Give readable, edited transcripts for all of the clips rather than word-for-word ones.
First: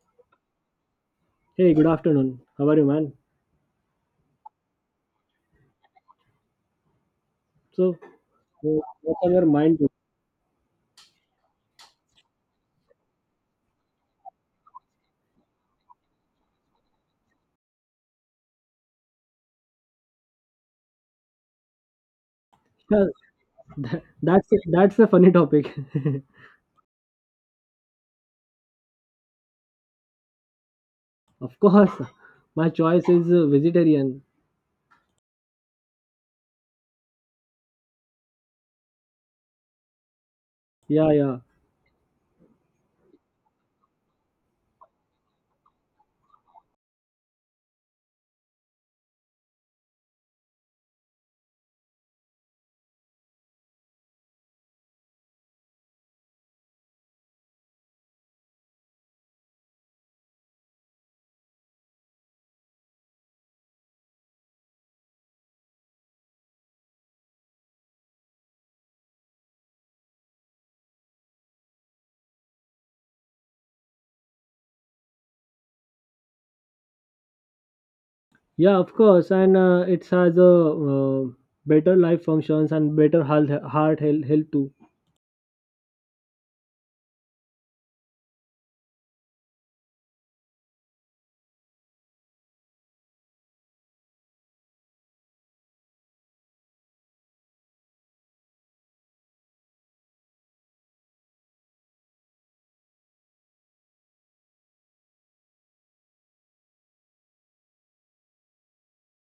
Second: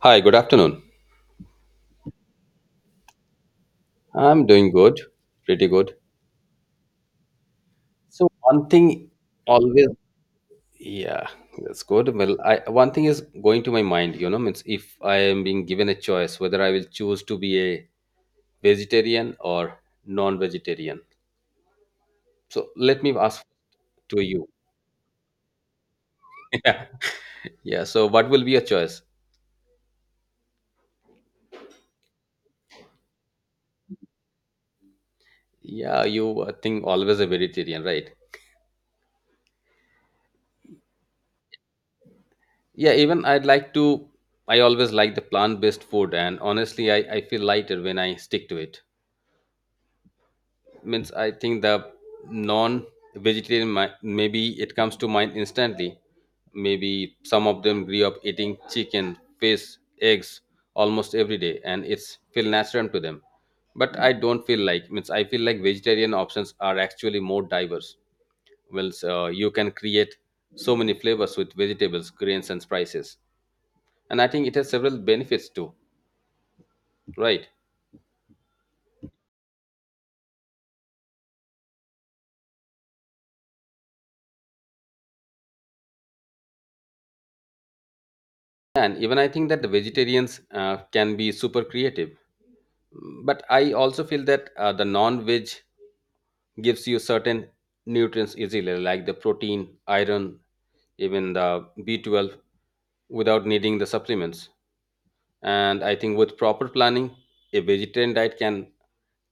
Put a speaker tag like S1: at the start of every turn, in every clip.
S1: Hi, good afternoon.
S2: Hey, good afternoon. How are you, man?
S1: I'm doing good, pretty good.
S2: So,
S1: So one
S2: uh,
S1: thing
S2: what's on your mind?
S1: always, yeah, that's good. Well, I one thing is going to my mind, you know, means if I am being given a choice whether I will choose to be a vegetarian or non-vegetarian. So let
S2: Yeah,
S1: me ask to you.
S2: that's a funny topic.
S1: Yeah. Yeah. So what will be your choice?
S2: Of course, my choice is vegetarian.
S1: Yeah, you I think always a vegetarian, right?
S2: Yeah, yeah,
S1: Yeah, even I'd like to I always like the plant-based food and honestly I feel lighter when I stick to it. Means I think the non vegetarian maybe it comes to mind instantly, maybe some of them grew up eating chicken fish eggs almost every day and it's feel natural to them, but I don't feel like, means I feel like vegetarian options are actually more diverse. Well, you can create so many flavors with vegetables grains and spices, and I think it has several benefits too, right?
S2: yeah. Of course, and it has a uh, better life functions and better health, health too.
S1: And even I think that the vegetarians can be super creative, but I also feel that the non-veg gives you certain nutrients easily, like the protein iron, even the b12, without needing the supplements. And I think with proper planning, a vegetarian diet can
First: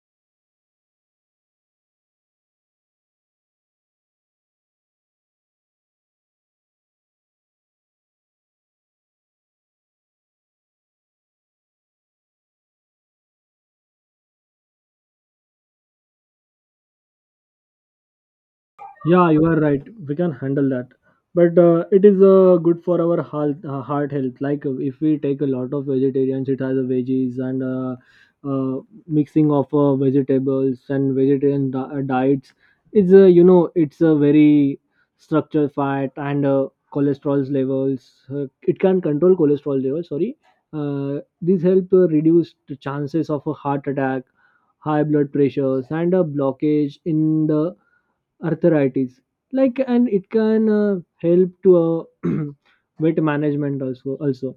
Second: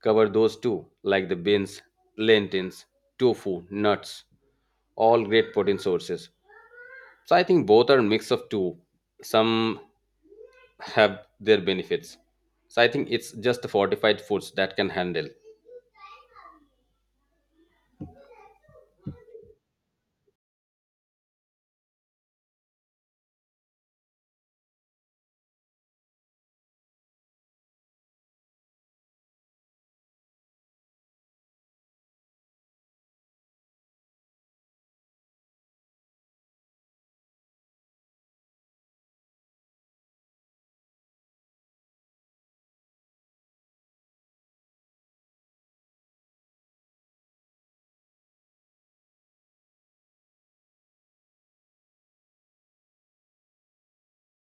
S1: cover those too, like the beans lentils tofu nuts, all great protein sources. So I think both are a mix of two, some have their benefits. So I think it's just the fortified foods that can handle.
S2: Yeah, you are right. We can handle that. But it is good for our heart, heart health. Like if we take a lot of vegetarians, it has a veggies and uh, mixing of vegetables and diets. It's you know it's a very structured fat and cholesterol levels. It can control cholesterol levels. Sorry, these help reduce the chances of a heart attack, high blood pressures, and a blockage in the arthritis, like, and it can help to weight management, also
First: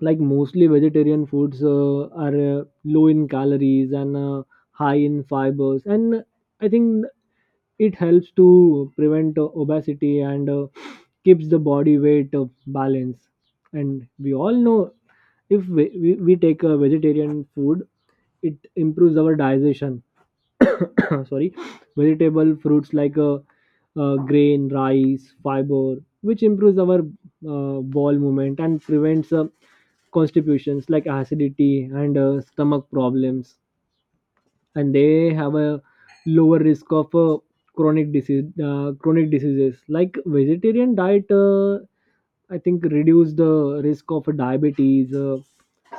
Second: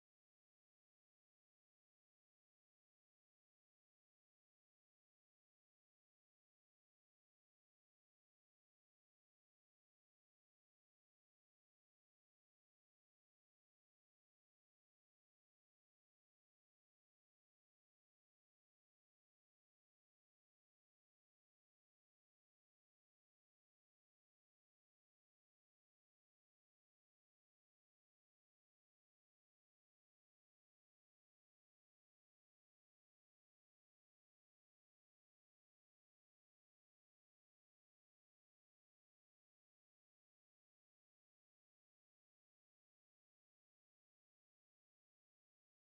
S2: like mostly vegetarian foods are low in calories and high in fibers, and I think it helps to prevent obesity and keeps the body weight balance. And we all know if we take a vegetarian food, it improves our digestion. Sorry. Vegetable fruits like grain, rice, fiber, which improves our bowel movement and prevents constipations like acidity and stomach problems. And they have a lower risk of chronic diseases. Like vegetarian diet, I think, reduce the risk of diabetes,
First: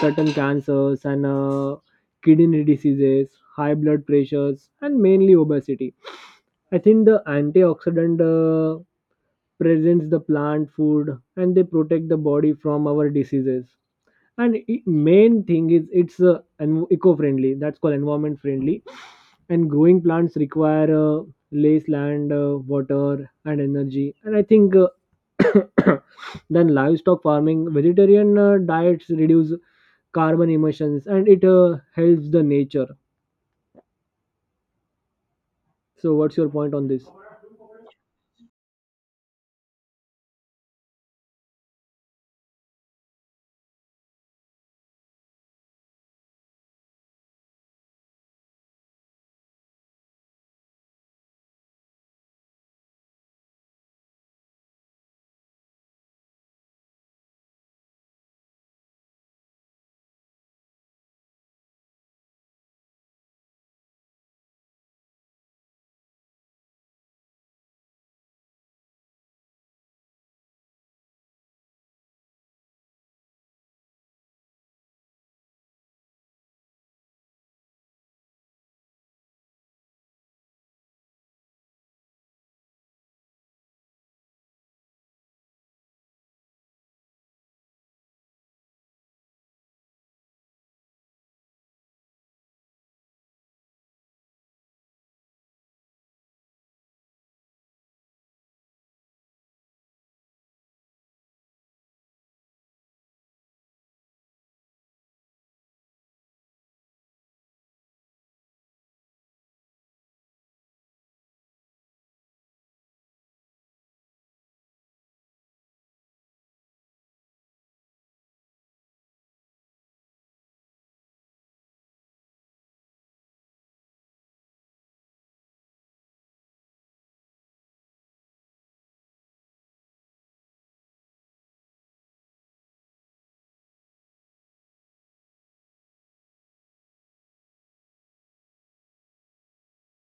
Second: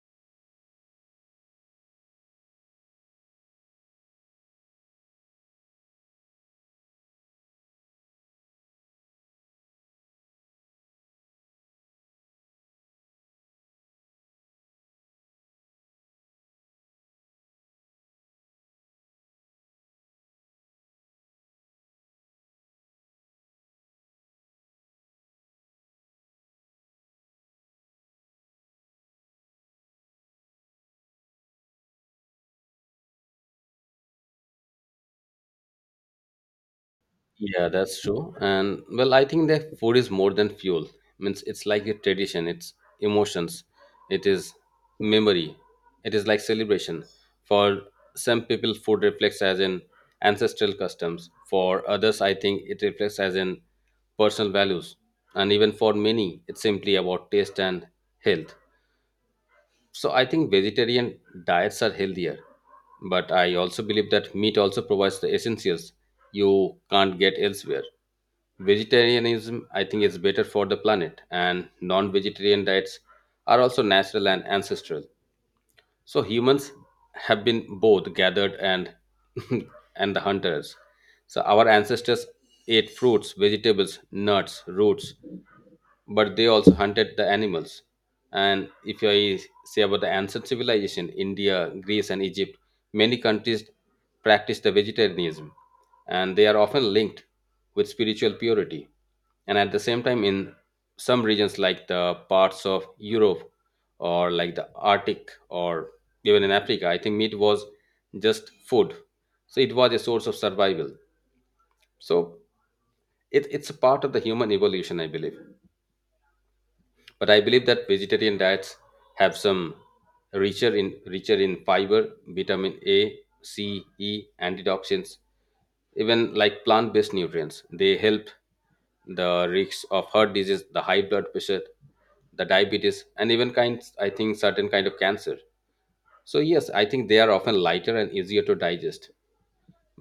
S2: certain cancers, and kidney diseases, high blood pressures, and mainly obesity. I think the antioxidant presents the plant food, and they protect the body from our diseases. and i- Main thing is it's eco-friendly, that's called environment friendly. And growing plants require less land, water and energy, and I think, uh, then livestock farming, vegetarian diets reduce carbon emissions and it helps the nature. So what's your point on this?
S1: Yeah, that's true. And well, I think that food is more than fuel. Means it's like a tradition, it's emotions, it is memory, it is like celebration. For some people, food reflects as in ancestral customs. For others, I think it reflects as in personal values. And even for many, it's simply about taste and health. So I think vegetarian diets are healthier. But I also believe that meat also provides the essentials you can't get elsewhere. Vegetarianism, I think, is better for the planet, and non vegetarian diets are also natural and ancestral. So humans have been both gathered and and the hunters. So our ancestors ate fruits, vegetables, nuts, roots, but they also hunted the animals. And if I say about the ancient civilization, India, Greece, and Egypt, many countries practice the vegetarianism, and they are often linked with spiritual purity. And at the same time, in some regions like the parts of Europe or like the Arctic or even in Africa, I think meat was just food. So it was a source of survival. So it's a part of the human evolution, I believe. But I believe that vegetarian diets have some richer in fiber, vitamin a, c, e, antioxidants, even like plant-based nutrients. They help the risks of heart disease, the high blood pressure, the diabetes, and even kinds, I think, certain kind of cancer. So yes, I think they are often lighter and easier to digest,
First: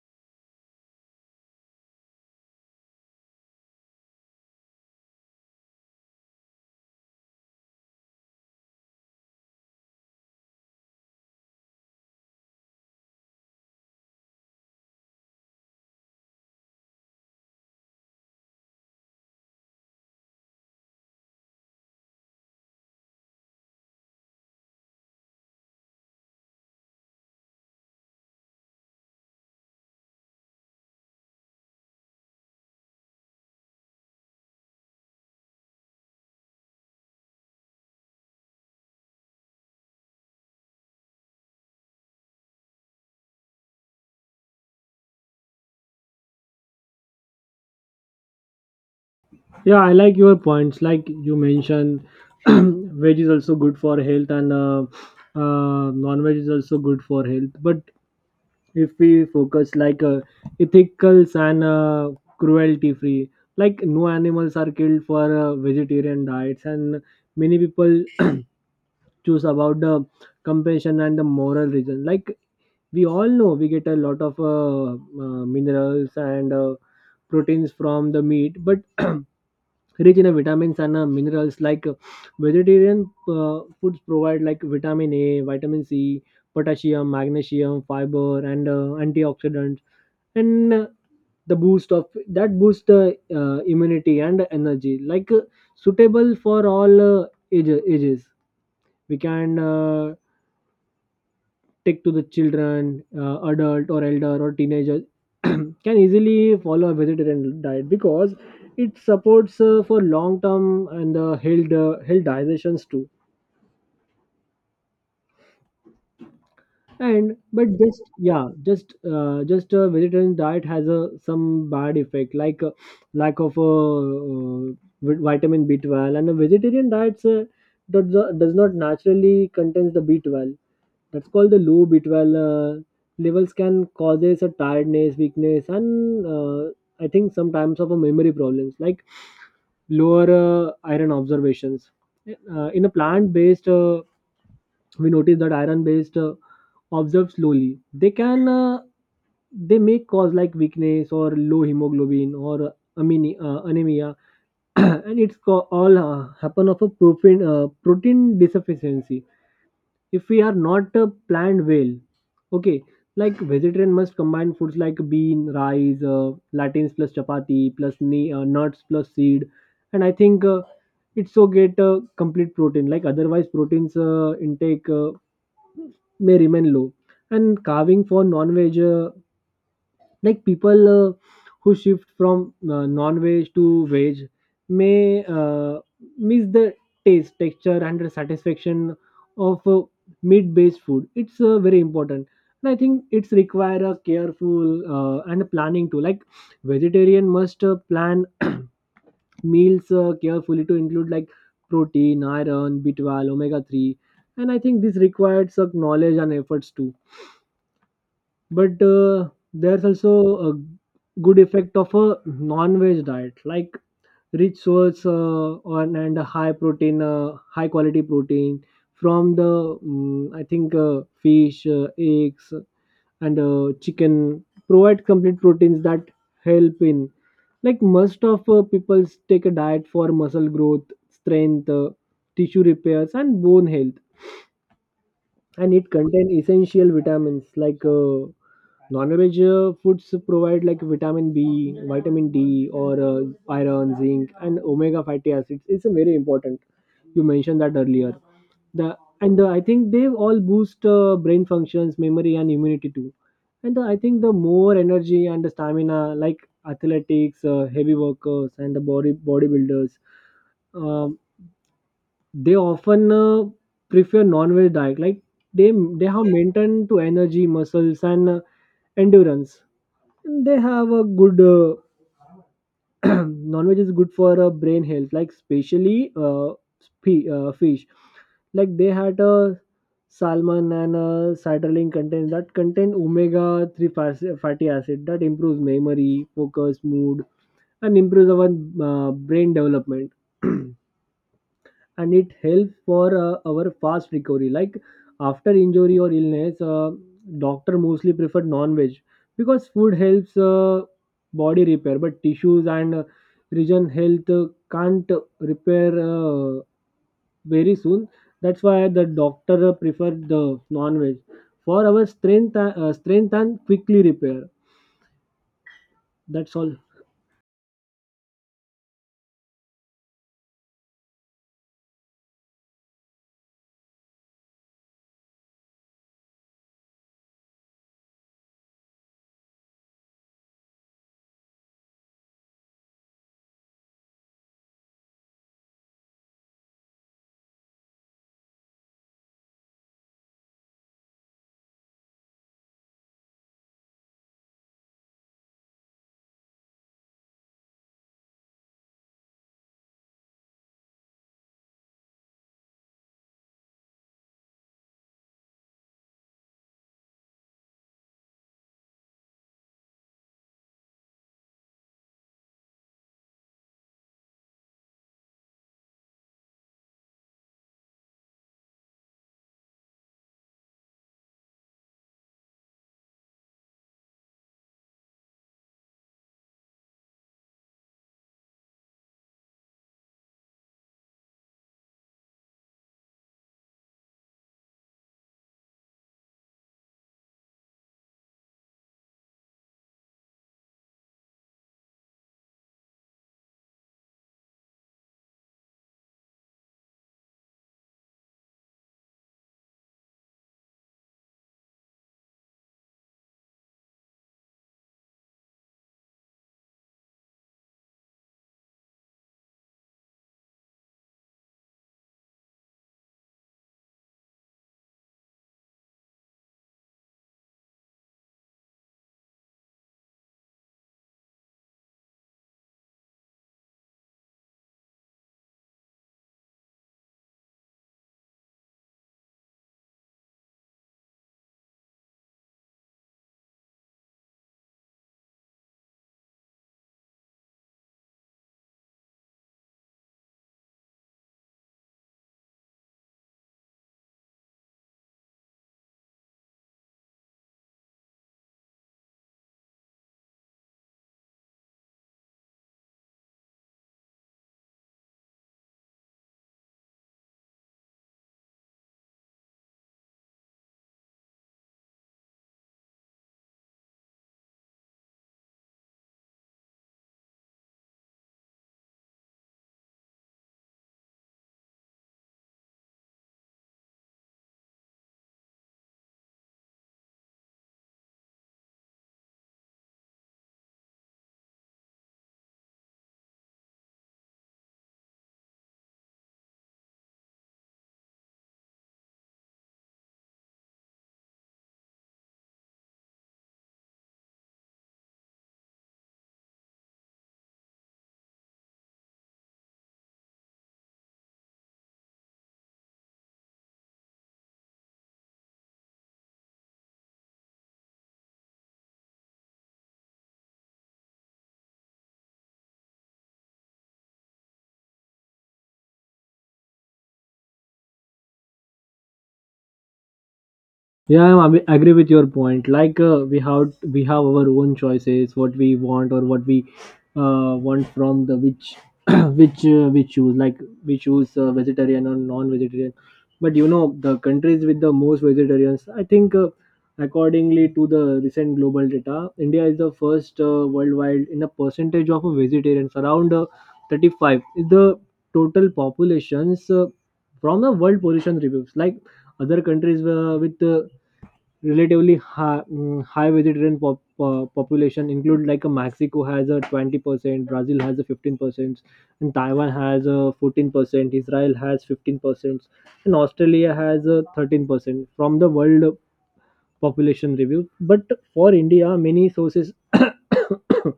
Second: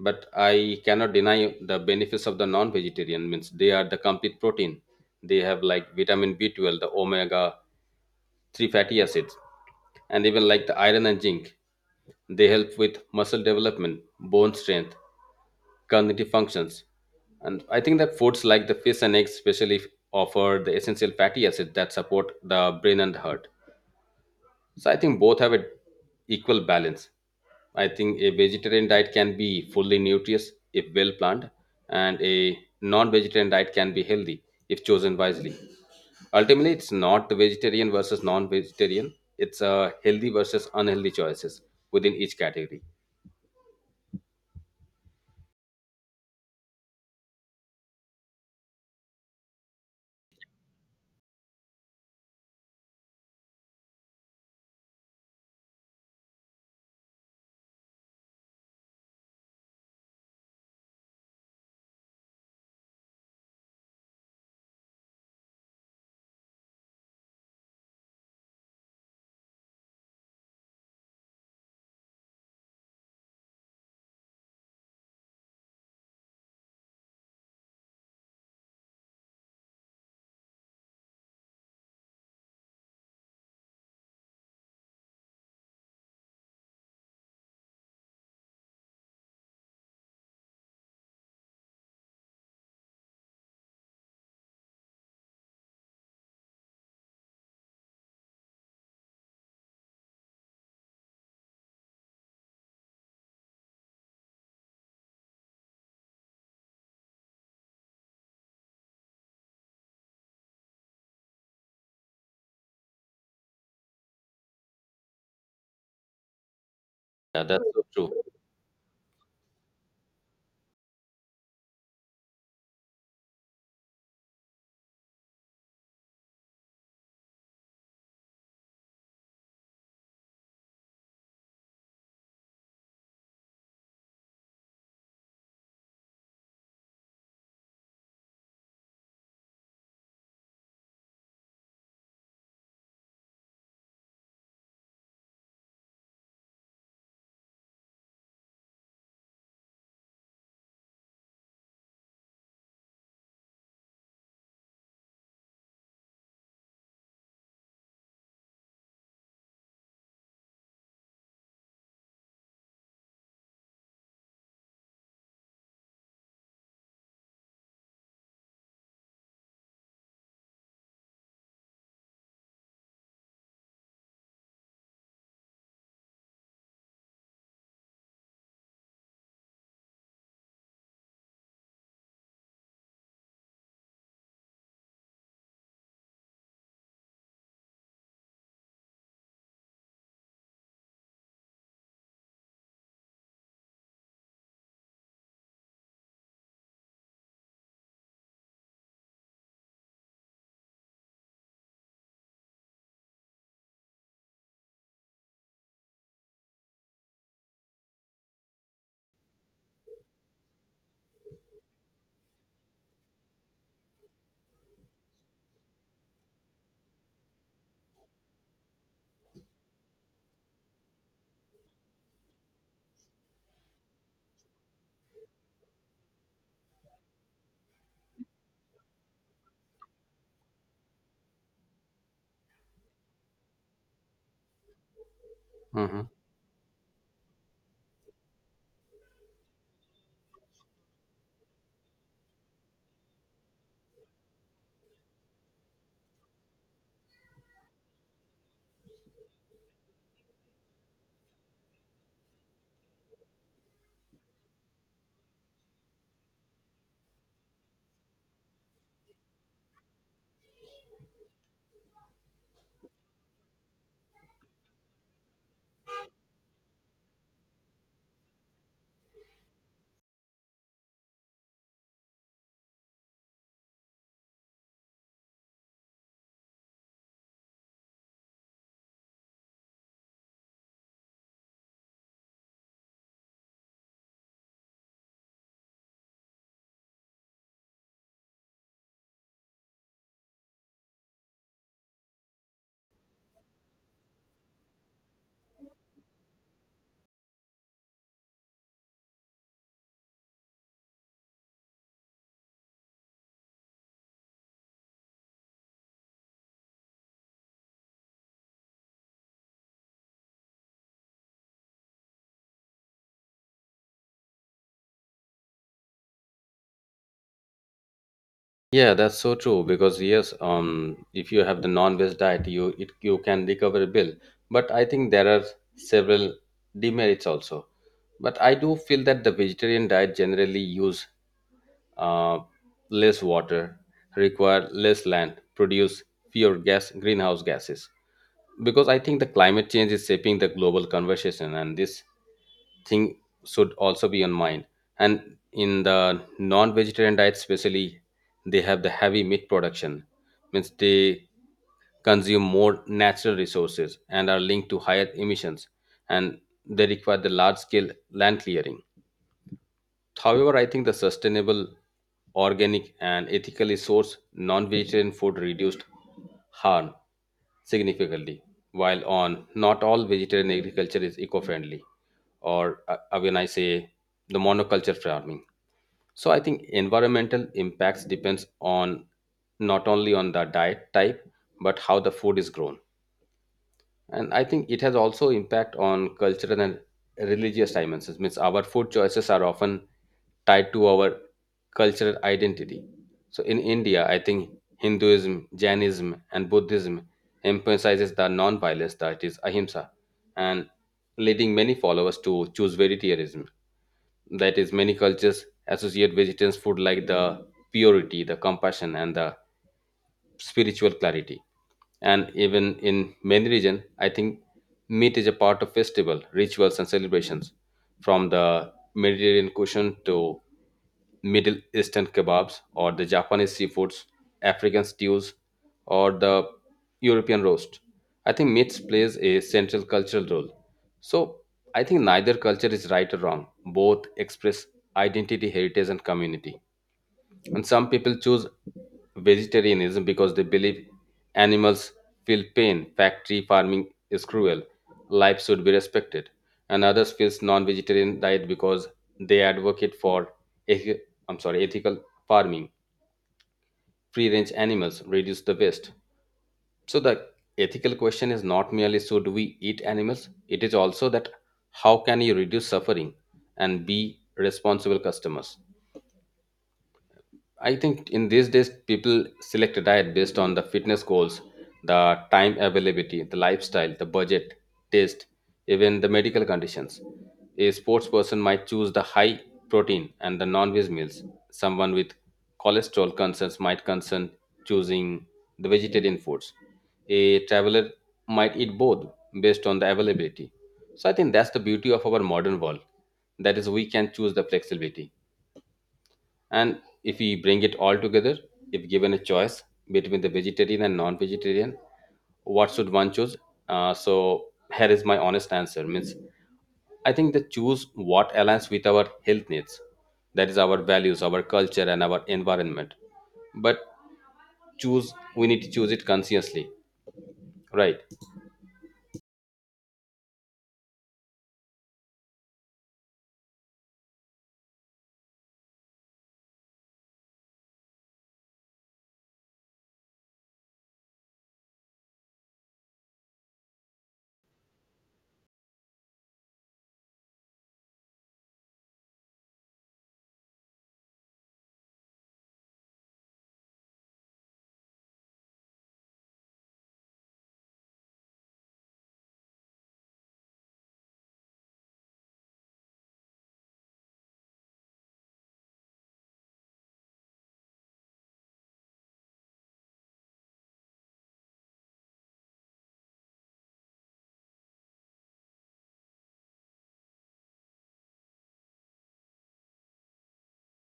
S1: but I cannot deny the benefits of the non-vegetarian. Means they are the complete protein. They have like vitamin b12, the omega-3 fatty acids, and even like the iron and zinc. They help with muscle development, bone strength, cognitive functions. And I think that foods like the fish and eggs, especially, offer the essential fatty acids that support the brain and heart. So I think both have an equal balance. I think a vegetarian diet can be fully nutritious if well planned, and a non-vegetarian diet can be healthy if chosen wisely. Ultimately, it's not the vegetarian versus non-vegetarian. It's a healthy versus unhealthy choices within each category.
S2: Yeah, I like your points. Like you mentioned veg is also good for health and non-veg is also good for health. But if we focus, like, ethical and cruelty free, like no animals are killed for vegetarian diets, and many people choose about the compassion and the moral reason. Like we all know we get a lot of minerals and proteins from the meat, but rich in vitamins and minerals. Like vegetarian foods provide like vitamin a, vitamin c, potassium, magnesium, fiber, and antioxidants, and the boost of that boost the immunity and energy. Like suitable for all ages, we can take to the children, adult or elder or teenager, can easily follow a vegetarian diet because it supports for long term and health digestions too. And
S1: Yeah, that's
S2: but
S1: so
S2: just
S1: true.
S2: yeah, just a vegetarian diet has a some bad effect like lack of a vitamin b12, and a vegetarian diet does, does not naturally contains the b12. That's called the low b12 levels can causes a tiredness, weakness, and I think sometimes of a memory problems. Like lower iron observations, in a plant based, we notice that iron based observed slowly, they may cause like weakness or low hemoglobin or anemia, and all happen of a protein deficiency if we are not planned well. Okay, like vegetarian must combine foods like bean, rice, latins plus chapati plus nuts plus seed, and I think. It's so get complete protein, like otherwise proteins intake may remain low. And carving for non-veg, like people who shift from non-veg to veg may miss the taste, texture, and the satisfaction of meat-based food. It's very important. And I think it's require a careful and a planning too. Like vegetarian must plan meals carefully to include like protein, iron, b12, omega 3. And I think this requires some knowledge and efforts too. But there's also a good effect of a non-veg diet, like rich source on and a high protein, high quality protein from the I think fish, eggs, and chicken provide complete proteins that help in, like, most of people take a diet for muscle growth, strength, tissue repairs, and bone health. And it
S1: Mhm.
S2: contain essential vitamins like non-veg foods provide like vitamin b, vitamin d, or iron, zinc, and omega fatty acids. It's a very important, you mentioned that earlier. the I think they all boost brain functions, memory, and immunity too. I think the more energy and the stamina, like athletics, heavy workers, and the bodybuilders, um, they often prefer non-veg diet. Like they they have maintained to energy, muscles, and endurance. They have a good non-veg is good for brain health, like especially fish, like they had a salmon and a citrulline contains that contain omega 3 fatty acid that improves memory, focus, mood, and improves our brain development. And it helps for our fast recovery, like after injury or illness. Doctor mostly prefer non-veg because food helps body repair but tissues and region health can't repair very soon. That's why the doctor prefer the non-veg for our strength and quickly repair. That's all.
S1: Yeah, that's so true because yes, if you have the non-veg diet, you can recover a bill. But I think there are several demerits also. But I do feel that the vegetarian diet generally use uh, less water, require less land, produce fewer gas greenhouse gases, because I think the climate change is shaping the global conversation, and this thing should also be on mind. And in the non-vegetarian diet, especially, they have the heavy meat production, means they consume more natural resources and are linked to higher emissions, and they require the large-scale land clearing. However, I think the sustainable, organic, and ethically sourced non vegetarian food reduced harm significantly, while on not all vegetarian agriculture is eco friendly, or when I say the monoculture farming. So I think environmental impacts depends on not only on the diet type but how the food is grown. And I think it has also impact on cultural and religious dimensions. Means our food choices are often tied to our cultural identity. So in india, I think hinduism, jainism and buddhism emphasizes the non-violence, that is ahimsa, and leading many followers to choose vegetarianism. That is, many cultures associate vegetarian food like the purity, the compassion, and the spiritual clarity. And even in many regions, I think meat is a part of festival rituals and celebrations, from the mediterranean cuisine to middle eastern kebabs, or the japanese seafoods, african stews, or the european roast. I think meat plays a central cultural role. So I think neither culture is right or wrong. Both express identity, heritage, and community. And some people choose vegetarianism because they believe animals feel pain, factory farming is cruel, life should be respected. And others feels non-vegetarian diet because they advocate for ethi- I'm sorry, ethical farming, free-range animals, reduce the waste. So the ethical question is not merely should we eat animals, it is also that how can you reduce suffering and be responsible customers. I think in these days, people select a diet based on the fitness goals, the time availability, the lifestyle, the budget, taste, even the medical conditions. A sports person might choose the high protein and the non-veg meals. Someone with cholesterol concerns might concern choosing the vegetarian foods. A traveler might eat both based on the availability. So I think that's the beauty of our modern world. That is, we can choose the flexibility. And if we bring it all together, if given a choice between the vegetarian and non-vegetarian, what should one choose? So here is my honest answer. Means I think that choose what aligns with our health needs. That is our values, our culture, and our environment. But choose we need to choose it consciously, right?
S2: Yeah, I mean, agree with your point. Like we have our own choices, what we want or what we want from the which which we choose. Like we choose vegetarian or non-vegetarian. But you know the countries with the most vegetarians, I think, accordingly to the recent global data, India is the first worldwide in a percentage of vegetarians. Around 35 is the total populations from the World Pollution Reviews. Like other countries with relatively high vegetarian population include like Mexico has a 20%, Brazil has a 15%, and Taiwan has a 14%, Israel has 15%, and Australia has a 13%, from the World Population Review. But for India, many sources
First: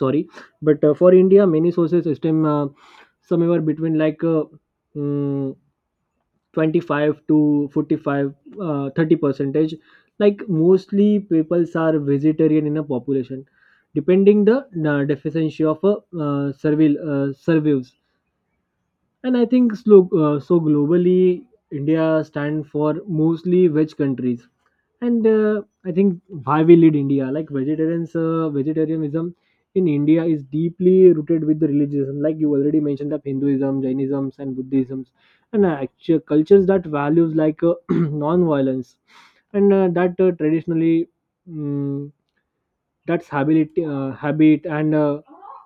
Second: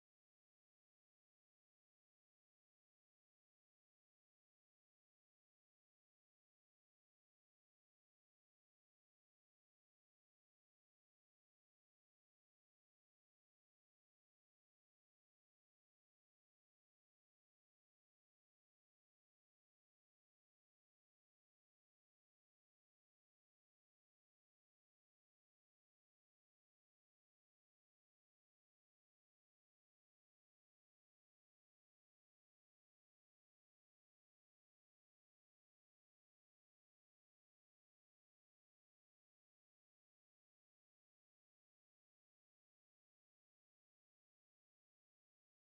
S2: sorry, but for India, many sources estimate somewhere between like mm, 25 to 45, 30 percentage, like mostly peoples are vegetarian in a population, depending the deficiency of a servil surveys. And I think so, so globally, India stand for mostly veg countries. And I think why we lead India, like vegetarians, vegetarianism in India is deeply rooted with the religion. Like you already mentioned, of Hinduism, Jainism, and Buddhism, and cultures that values like non-violence, and that traditionally. mm that's habit and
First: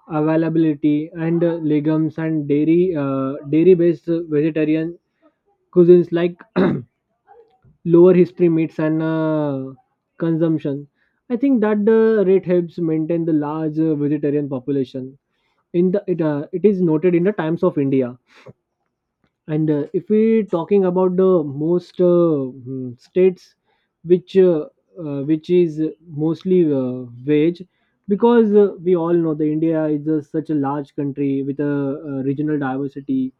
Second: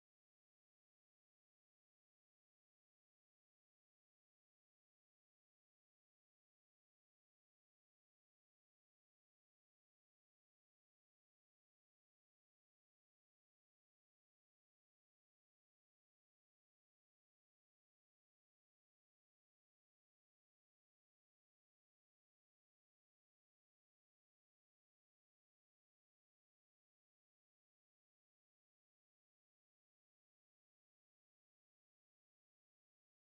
S2: availability and legumes and dairy based vegetarian cuisines like lower history meats and consumption. I think that the rate helps maintain the large vegetarian population in it is noted in the Times of India. And if we talking about the most states which uh, which is mostly wage, because we all know the India is a, such a large country with a, uh, regional diversity,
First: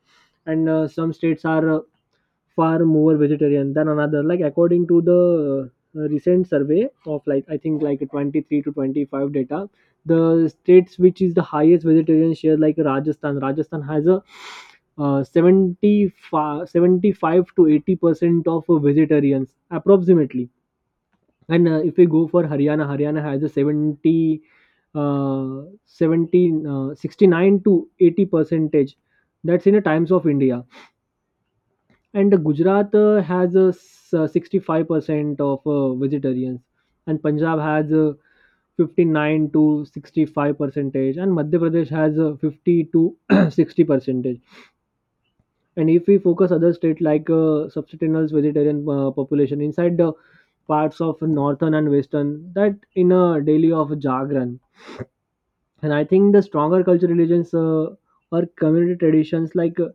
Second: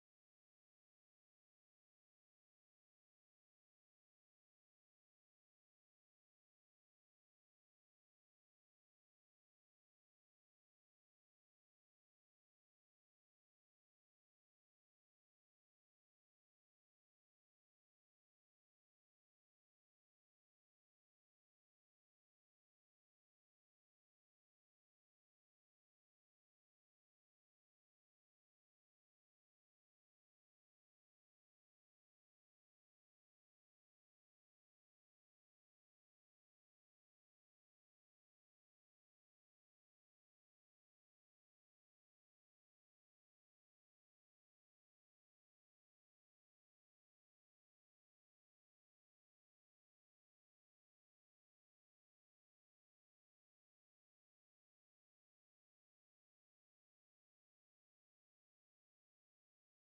S2: and some states are far more vegetarian than another. Like according to the recent survey of, like, I think like 23 to 25 data, the states which is the highest vegetarian share, like Rajasthan. Rajasthan has a 75, 75 to 80% of vegetarians approximately. And if we go for Haryana, Haryana has a 70, 70, 69 to 80 percentage. That's in the Times of India. And Gujarat has a 65% of vegetarians, and Punjab has 59 to 65 percentage, and Madhya Pradesh has 50 to 60 percentage. And if we focus other state like subsistence vegetarian population inside the parts of northern and western, that in a daily of Jagran. And I think the stronger cultural religions or community traditions like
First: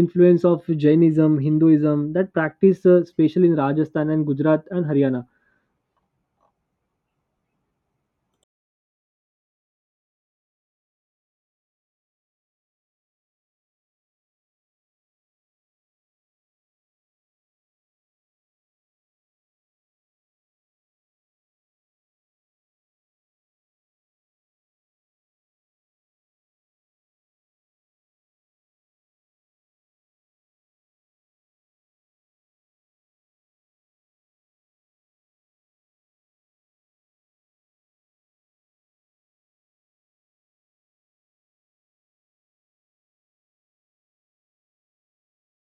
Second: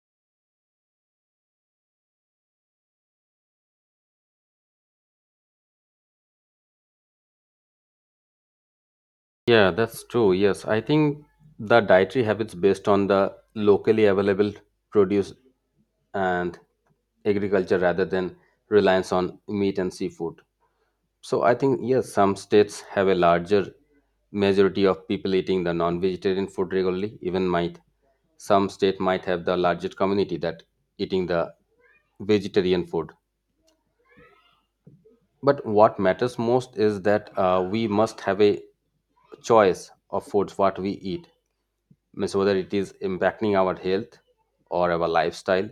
S2: influence of jainism hinduism that practice especially in rajasthan and gujarat and haryana.
S1: Yeah, that's true. Yes, I think the dietary habits based on the locally available produce and agriculture rather than reliance on meat and seafood. So I think yes, some states have a larger majority of people eating the non-vegetarian food regularly. Even might some state might have the largest community that eating the vegetarian food. But what matters most is that we must have a choice of foods what we eat. Means whether it is impacting our health or our lifestyle,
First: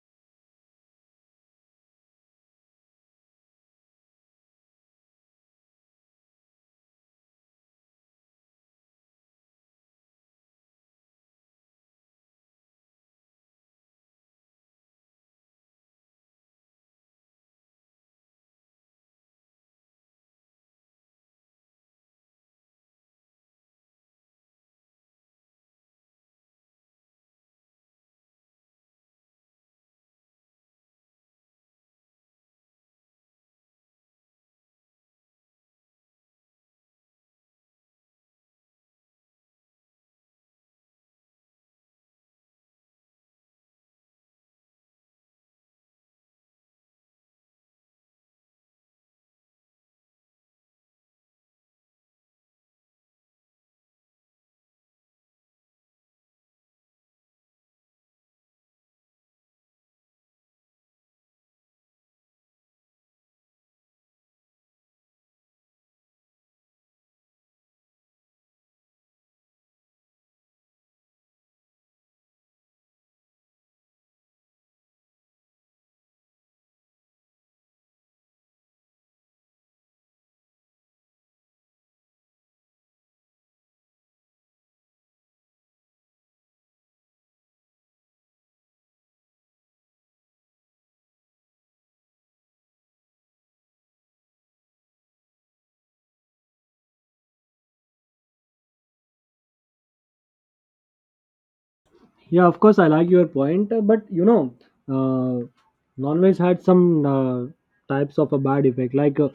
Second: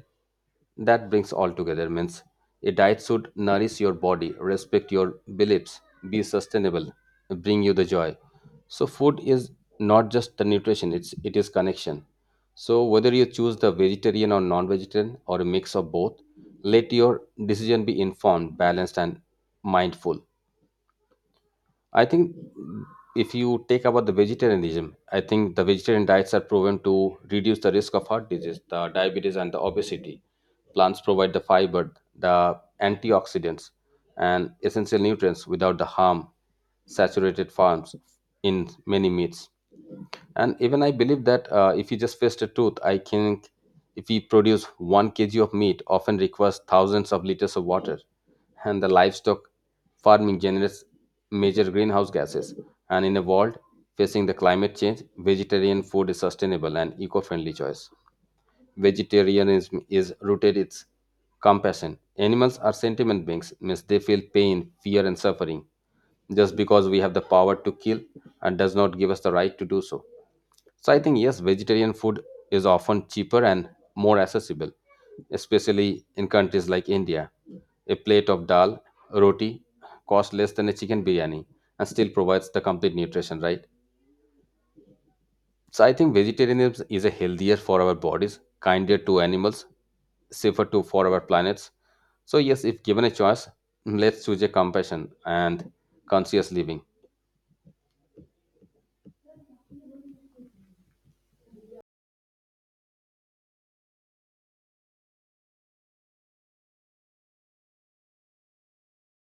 S1: that brings all together. Means a diet should nourish your body, respect your beliefs, be sustainable, bring you the joy. So food is not just the nutrition, it is connection. So whether you choose the vegetarian or non-vegetarian or a mix of both, let your decision be informed, balanced, and mindful. I think if you take about the vegetarianism, I think the vegetarian diets are proven to reduce the risk of heart disease, the diabetes, and the obesity. Plants provide the fiber, the antioxidants, and essential nutrients without the harm saturated farms in many meats. And even I believe that if you just face the truth, I think if we produce 1 kg of meat often requires thousands of liters of water, and the livestock farming generates major greenhouse gases. And in a world facing the climate change, vegetarian food is sustainable and eco-friendly choice. Vegetarianism is rooted its compassion. Animals are sentiment beings. Means they feel pain, fear, and suffering. Just because we have the power to kill and does not give us the right to do so. So I think yes, vegetarian food is often cheaper and more accessible, especially in countries like India. A plate of dal, roti costs less than a chicken biryani and still provides the complete nutrition, right? So I think vegetarianism is a healthier for our bodies, kinder to animals, safer to for our planets. So yes, if given a choice, let's choose a compassion and conscious living.
S2: Yeah, of course, I like your point, but you know uh, non-veg had some uh, types of a bad effect like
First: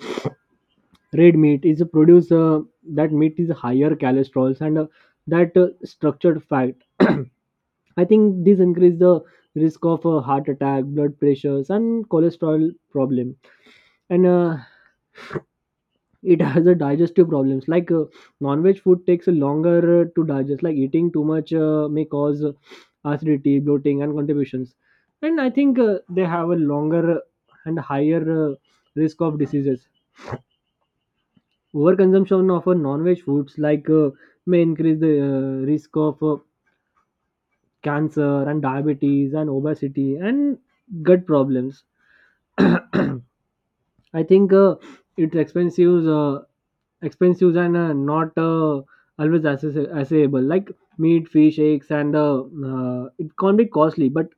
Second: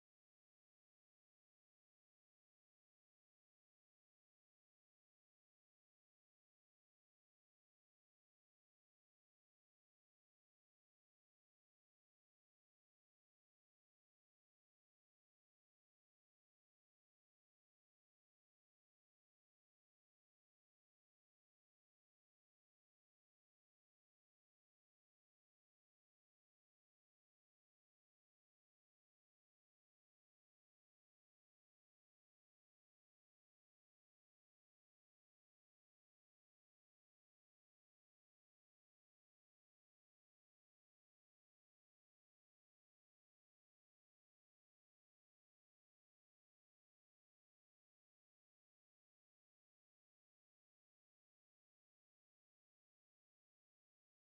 S2: red meat is a produce, that meat is higher cholesterol and that structured fat. I think this increase the risk of heart attack, blood pressures and cholesterol problem. And it has a digestive problems like non-veg food takes a longer to digest, like eating too much may cause acidity, bloating and contributions. And I think they have a longer and higher uh, risk of diseases. Overconsumption of non-veg foods like may increase the risk of cancer and diabetes and obesity and gut problems. I think it's expensive, expensive and not always access- accessible. Like meat, fish, eggs, and it can be costly, but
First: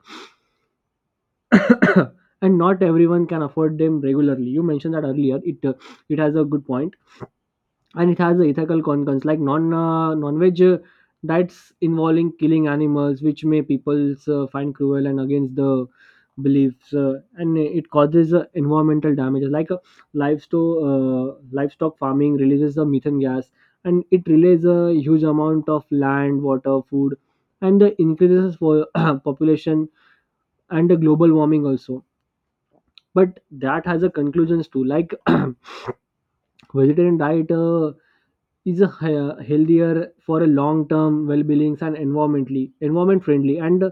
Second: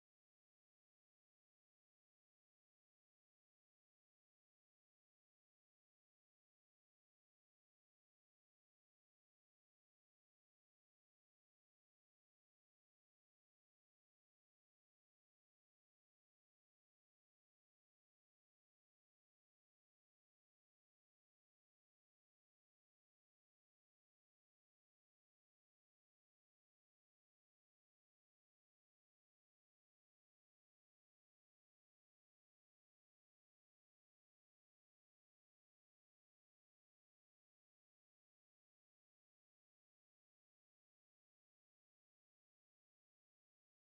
S2: and not everyone can afford them regularly. You mentioned that earlier. It it has a good point. And it has the ethical concerns like non-veg diets involving killing animals, which may people find cruel and against the beliefs, and it causes environmental damages like livestock farming releases the methane gas. And it relays a huge amount of land, water, food and the increases for population and the global warming also. But that has a conclusions too, like vegetarian diet is a hea- healthier for a long-term well-being and environmentally environment friendly, and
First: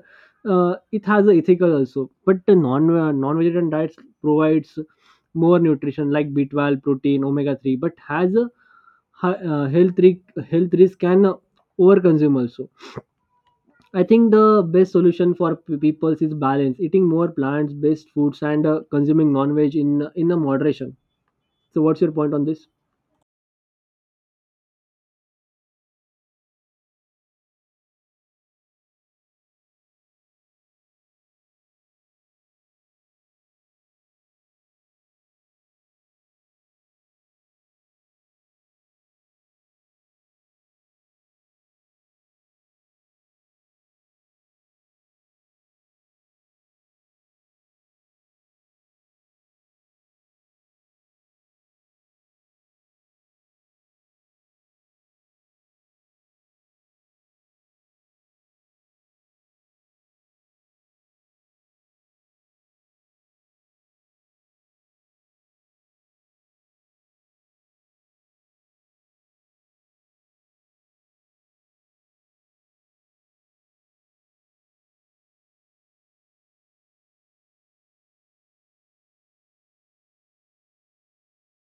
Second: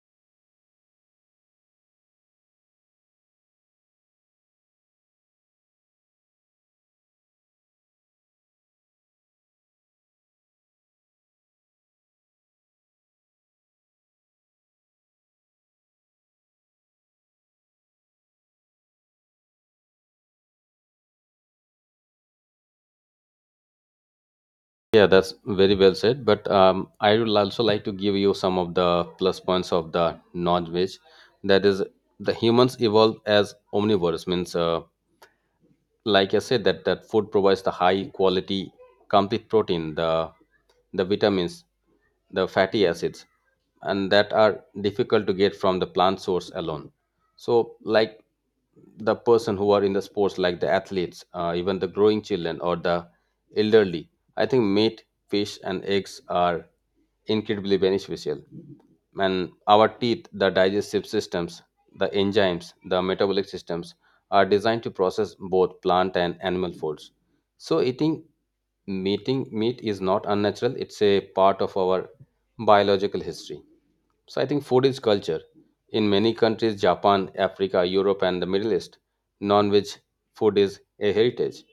S2: it has a ethical also. But the non-vegetarian diets provides more nutrition like B12, protein, omega three, but has a hi- uh, health risk health risk and over consume also. I think the best solution for p- people is balance, eating more plants-based foods and consuming non-veg in a moderation. So, what's your point on this?
S1: Yeah, that's very well said. But I would also like to give you some of the plus points of the non-veg. That is, the humans evolved as omnivores. Means like I said that that food provides the high quality complete protein, the vitamins, the fatty acids, and that are difficult to get from the plant source alone. So like the person who are in the sports like the athletes, even the growing children or the elderly, I think meat, fish and eggs are incredibly beneficial. And our teeth, the digestive systems, the enzymes, the metabolic systems are designed to process both plant and animal foods. So eating meat is not unnatural, it's a part of our biological history. So I think food is culture. In many countries, Japan, Africa, Europe, and the Middle East, non-veg food is a heritage.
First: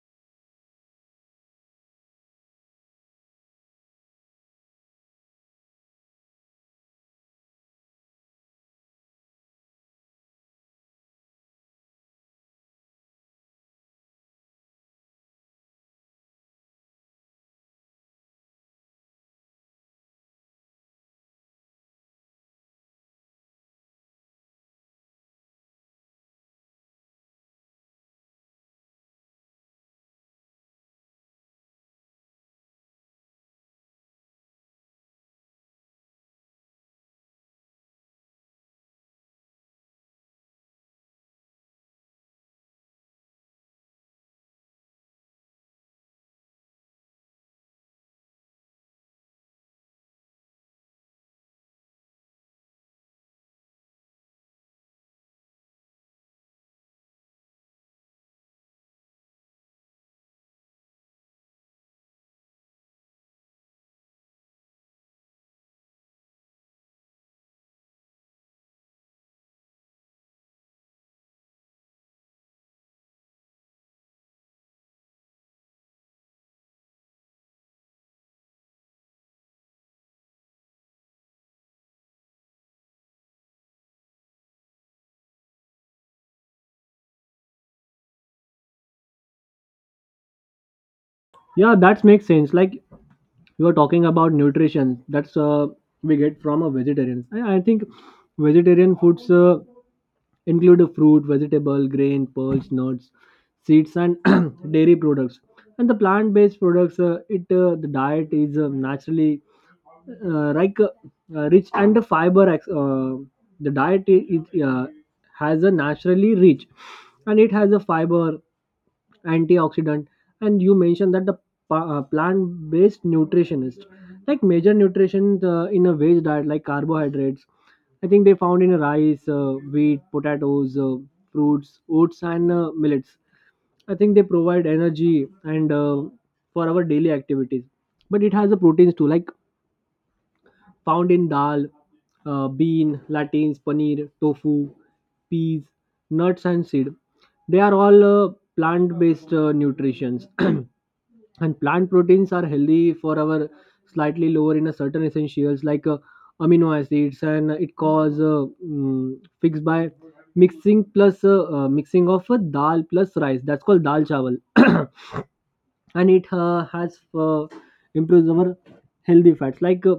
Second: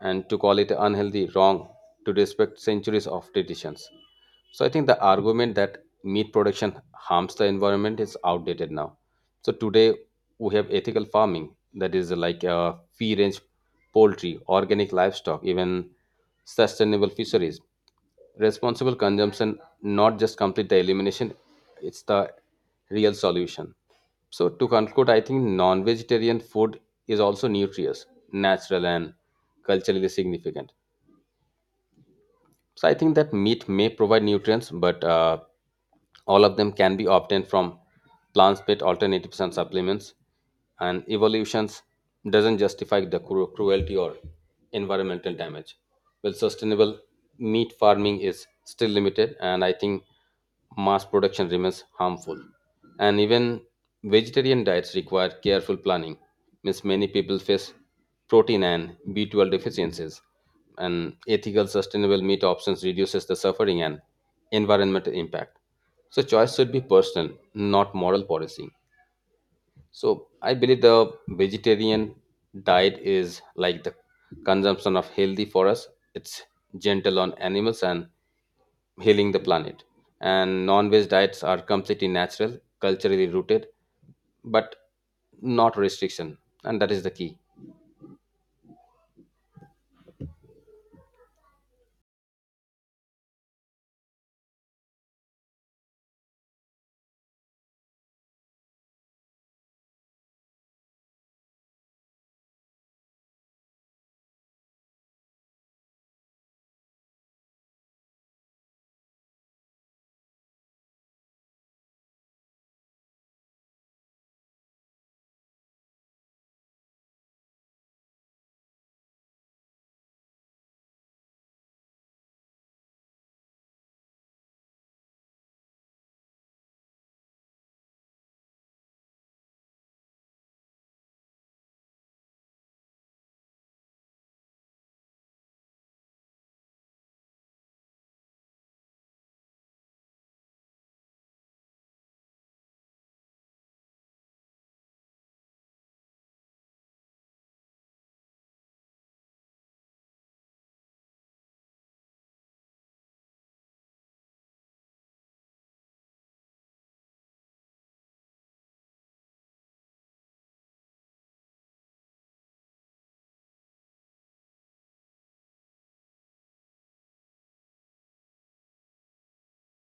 S1: And to call it unhealthy, wrong, to respect centuries of traditions. So I think the argument that meat production harms the environment is outdated now. So today we have ethical farming, that is like free range poultry, organic livestock, even sustainable fisheries. Responsible consumption, not just complete the elimination, it's the real solution. So to conclude, I think non-vegetarian food is also nutritious, natural, and culturally significant. So I think that meat may provide nutrients, but all of them can be obtained from plant-based alternatives and supplements. And evolutions doesn't justify the cruelty or environmental damage. Well, sustainable meat farming is still limited, and I think mass production remains harmful. And even vegetarian diets require careful planning. Means many people face protein and B12 deficiencies, and ethical sustainable meat options reduces the suffering and environmental impact. So choice should be personal, not moral policy. So I believe the vegetarian diet is like the consumption of healthy for us. It's gentle on animals and healing the planet. And non-veg diets are completely natural, culturally rooted, but not restriction, and that is the key.
S2: Yeah, that makes sense. Like we were talking about nutrition, that's we get from a vegetarian. I think vegetarian foods include a fruit, vegetable, grain, pearls, nuts, seeds and dairy products and the plant-based products. It the diet is naturally uh, like uh, rich and the fiber. The diet it has a naturally rich and it has a fiber, antioxidant. And you mentioned that the plant-based nutritionist, like major nutrition in a veg diet like carbohydrates, I think they found in rice, wheat, potatoes, fruits, oats and millets. I think they provide energy and for our daily activities. But it has a proteins too, like found in dal, bean, lentils, paneer, tofu, peas, nuts and seed. They are all plant-based nutritions. And plant proteins are healthy for our slightly lower in a certain essentials like amino acids, and it cause fixed by mixing plus mixing of dal plus rice, that's called dal chawal. And it has improves our healthy fats, like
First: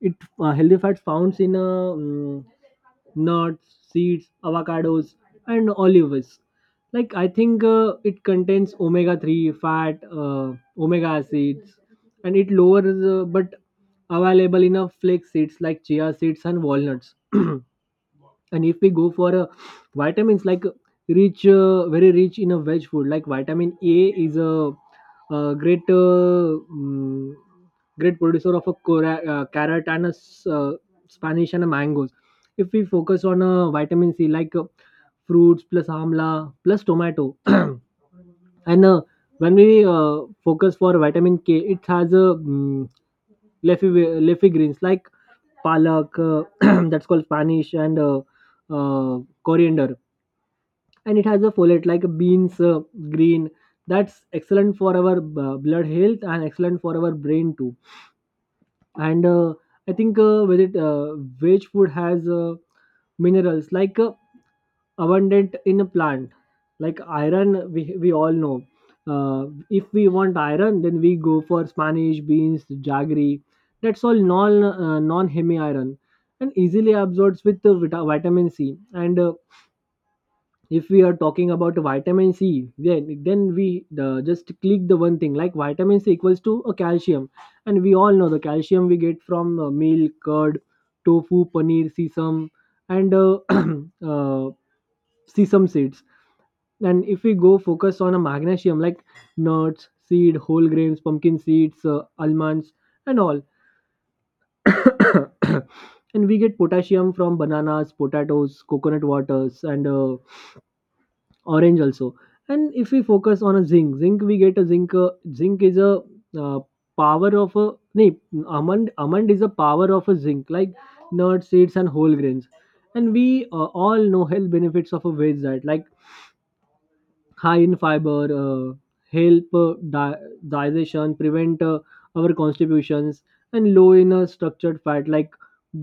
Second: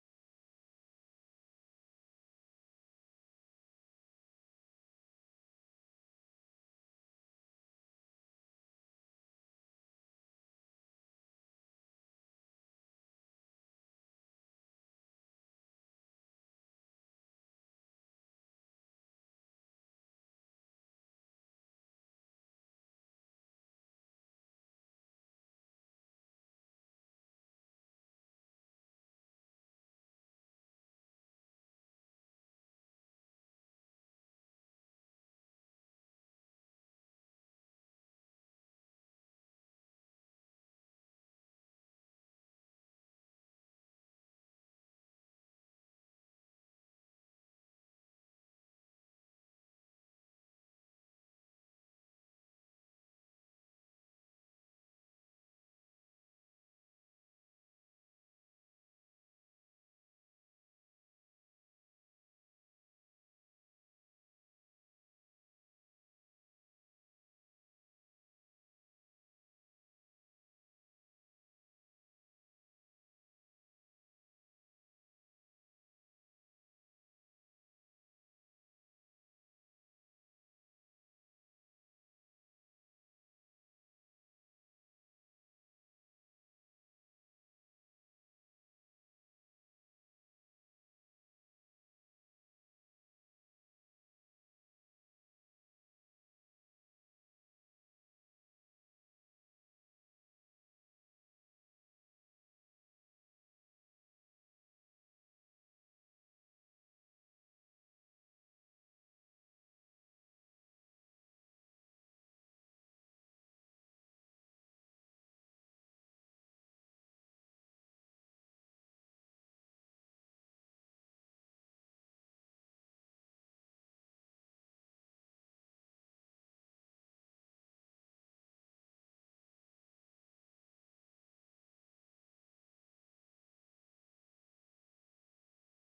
S2: it healthy fats found in nuts, seeds, avocados, and olives. Like I think it contains omega-3 fat, omega acids, and it lowers but available in a flax seeds like chia seeds and walnuts. And if we go for vitamins like rich very rich in a veg food like vitamin a is a, great mm, great producer of a carrot and a spanish and a mangoes. If we focus on vitamin c, like fruits plus amla plus tomato. And uh, when we focus for vitamin k, it has a leafy leafy greens like palak, that's called Spanish, and uh, coriander. And it has a folate like beans, green. That's excellent for our blood health and excellent for our brain too. And I think with it, veg food has minerals like abundant in a plant like iron. We all know, if we want iron, then we go for spanish, beans, jaggery, that's all non hemi iron and easily absorbs with the vitamin c. And if we are talking about vitamin c, then we just click the one thing, like vitamin c equals to a calcium. And we all know the calcium we get from milk, curd, tofu, paneer, sesame and uh, sesame seeds. And if we go focus on a magnesium, like nuts, seed, whole grains, pumpkin seeds, almonds, and all. And we get potassium from bananas, potatoes, coconut waters, and orange also. And if we focus on a zinc, zinc is a uh, power of a no, almond. Almond is a power of a zinc, like nuts, seeds, and whole grains. And we all know health benefits of a veg diet, like high in fiber, help digestion, prevent our constipations and low in structured fat, like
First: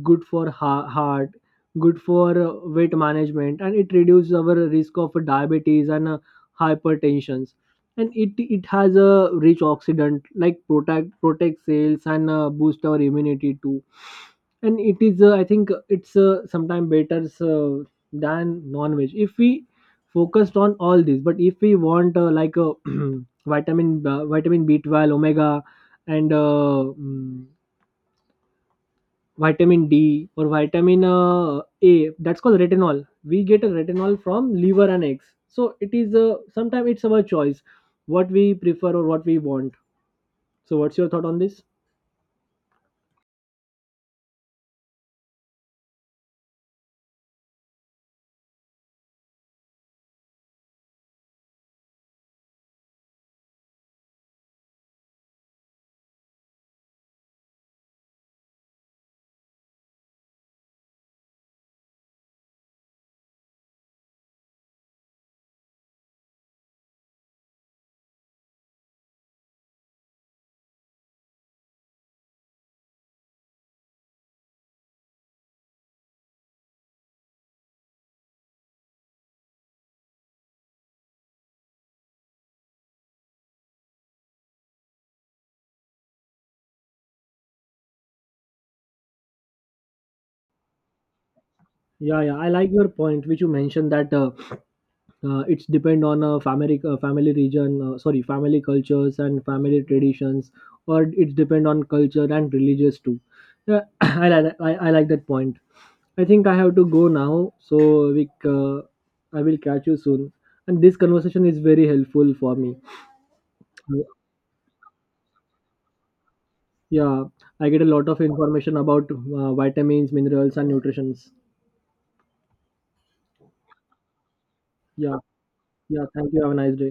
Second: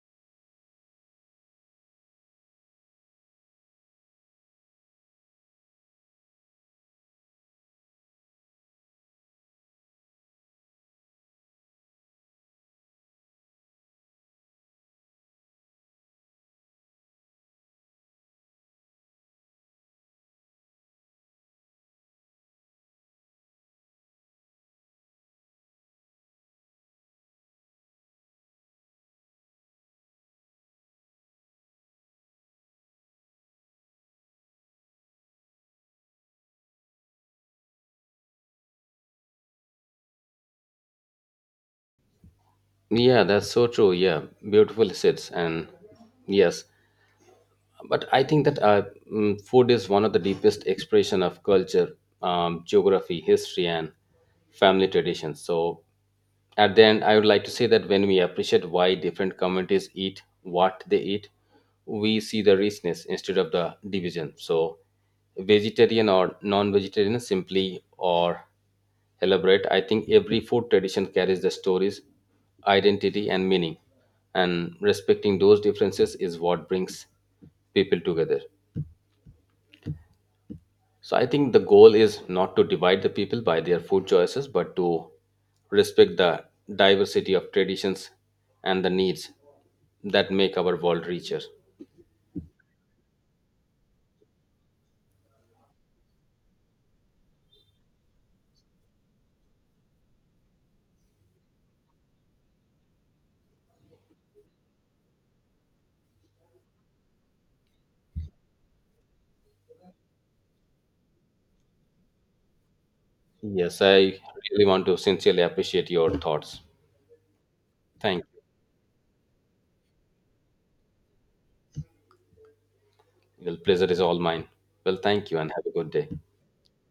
S2: good for heart, good for weight management, and it reduces our risk of diabetes and hypertension. And it has a rich oxidant like protect cells and boost our immunity too. And it is I think it's sometimes better than non-veg, if we focused on all these. But if we want like a vitamin B12, omega and vitamin d or vitamin a, that's called retinol. We get a retinol from liver and eggs. So it is, sometimes it's our choice what we prefer or what we want. So what's your thought on this?
S1: Yeah, that's so true. Yeah, beautiful sits and yes, but I think that food is one of the deepest expression of culture, geography, history, and family traditions. So, at the end, I would like to say that when we appreciate why different communities eat what they eat, we see the richness instead of the division. So, vegetarian or non-vegetarian, simply or elaborate, I think every food tradition carries the stories, identity, and meaning. And respecting those differences is what brings people together. So I think the goal is not to divide the people by their food choices, but to respect the diversity of traditions and the needs that make our world richer.
S2: Yeah, yeah, I like your point which you mentioned that it's depend on a family, family region, sorry, family cultures and family traditions, or it's depend on culture and religious too. Yeah. I like that point. I think I have to go now, so I will catch you soon. And this conversation is very helpful for me.
S1: Yes, I really want to sincerely appreciate your thoughts.
S2: Yeah, I get a lot of
S1: Thank you.
S2: information about vitamins, minerals and nutritions.
S1: The pleasure is all mine. Well,
S2: Yeah.
S1: thank you and have a good
S2: Yeah,
S1: day.
S2: thank you, have a nice day.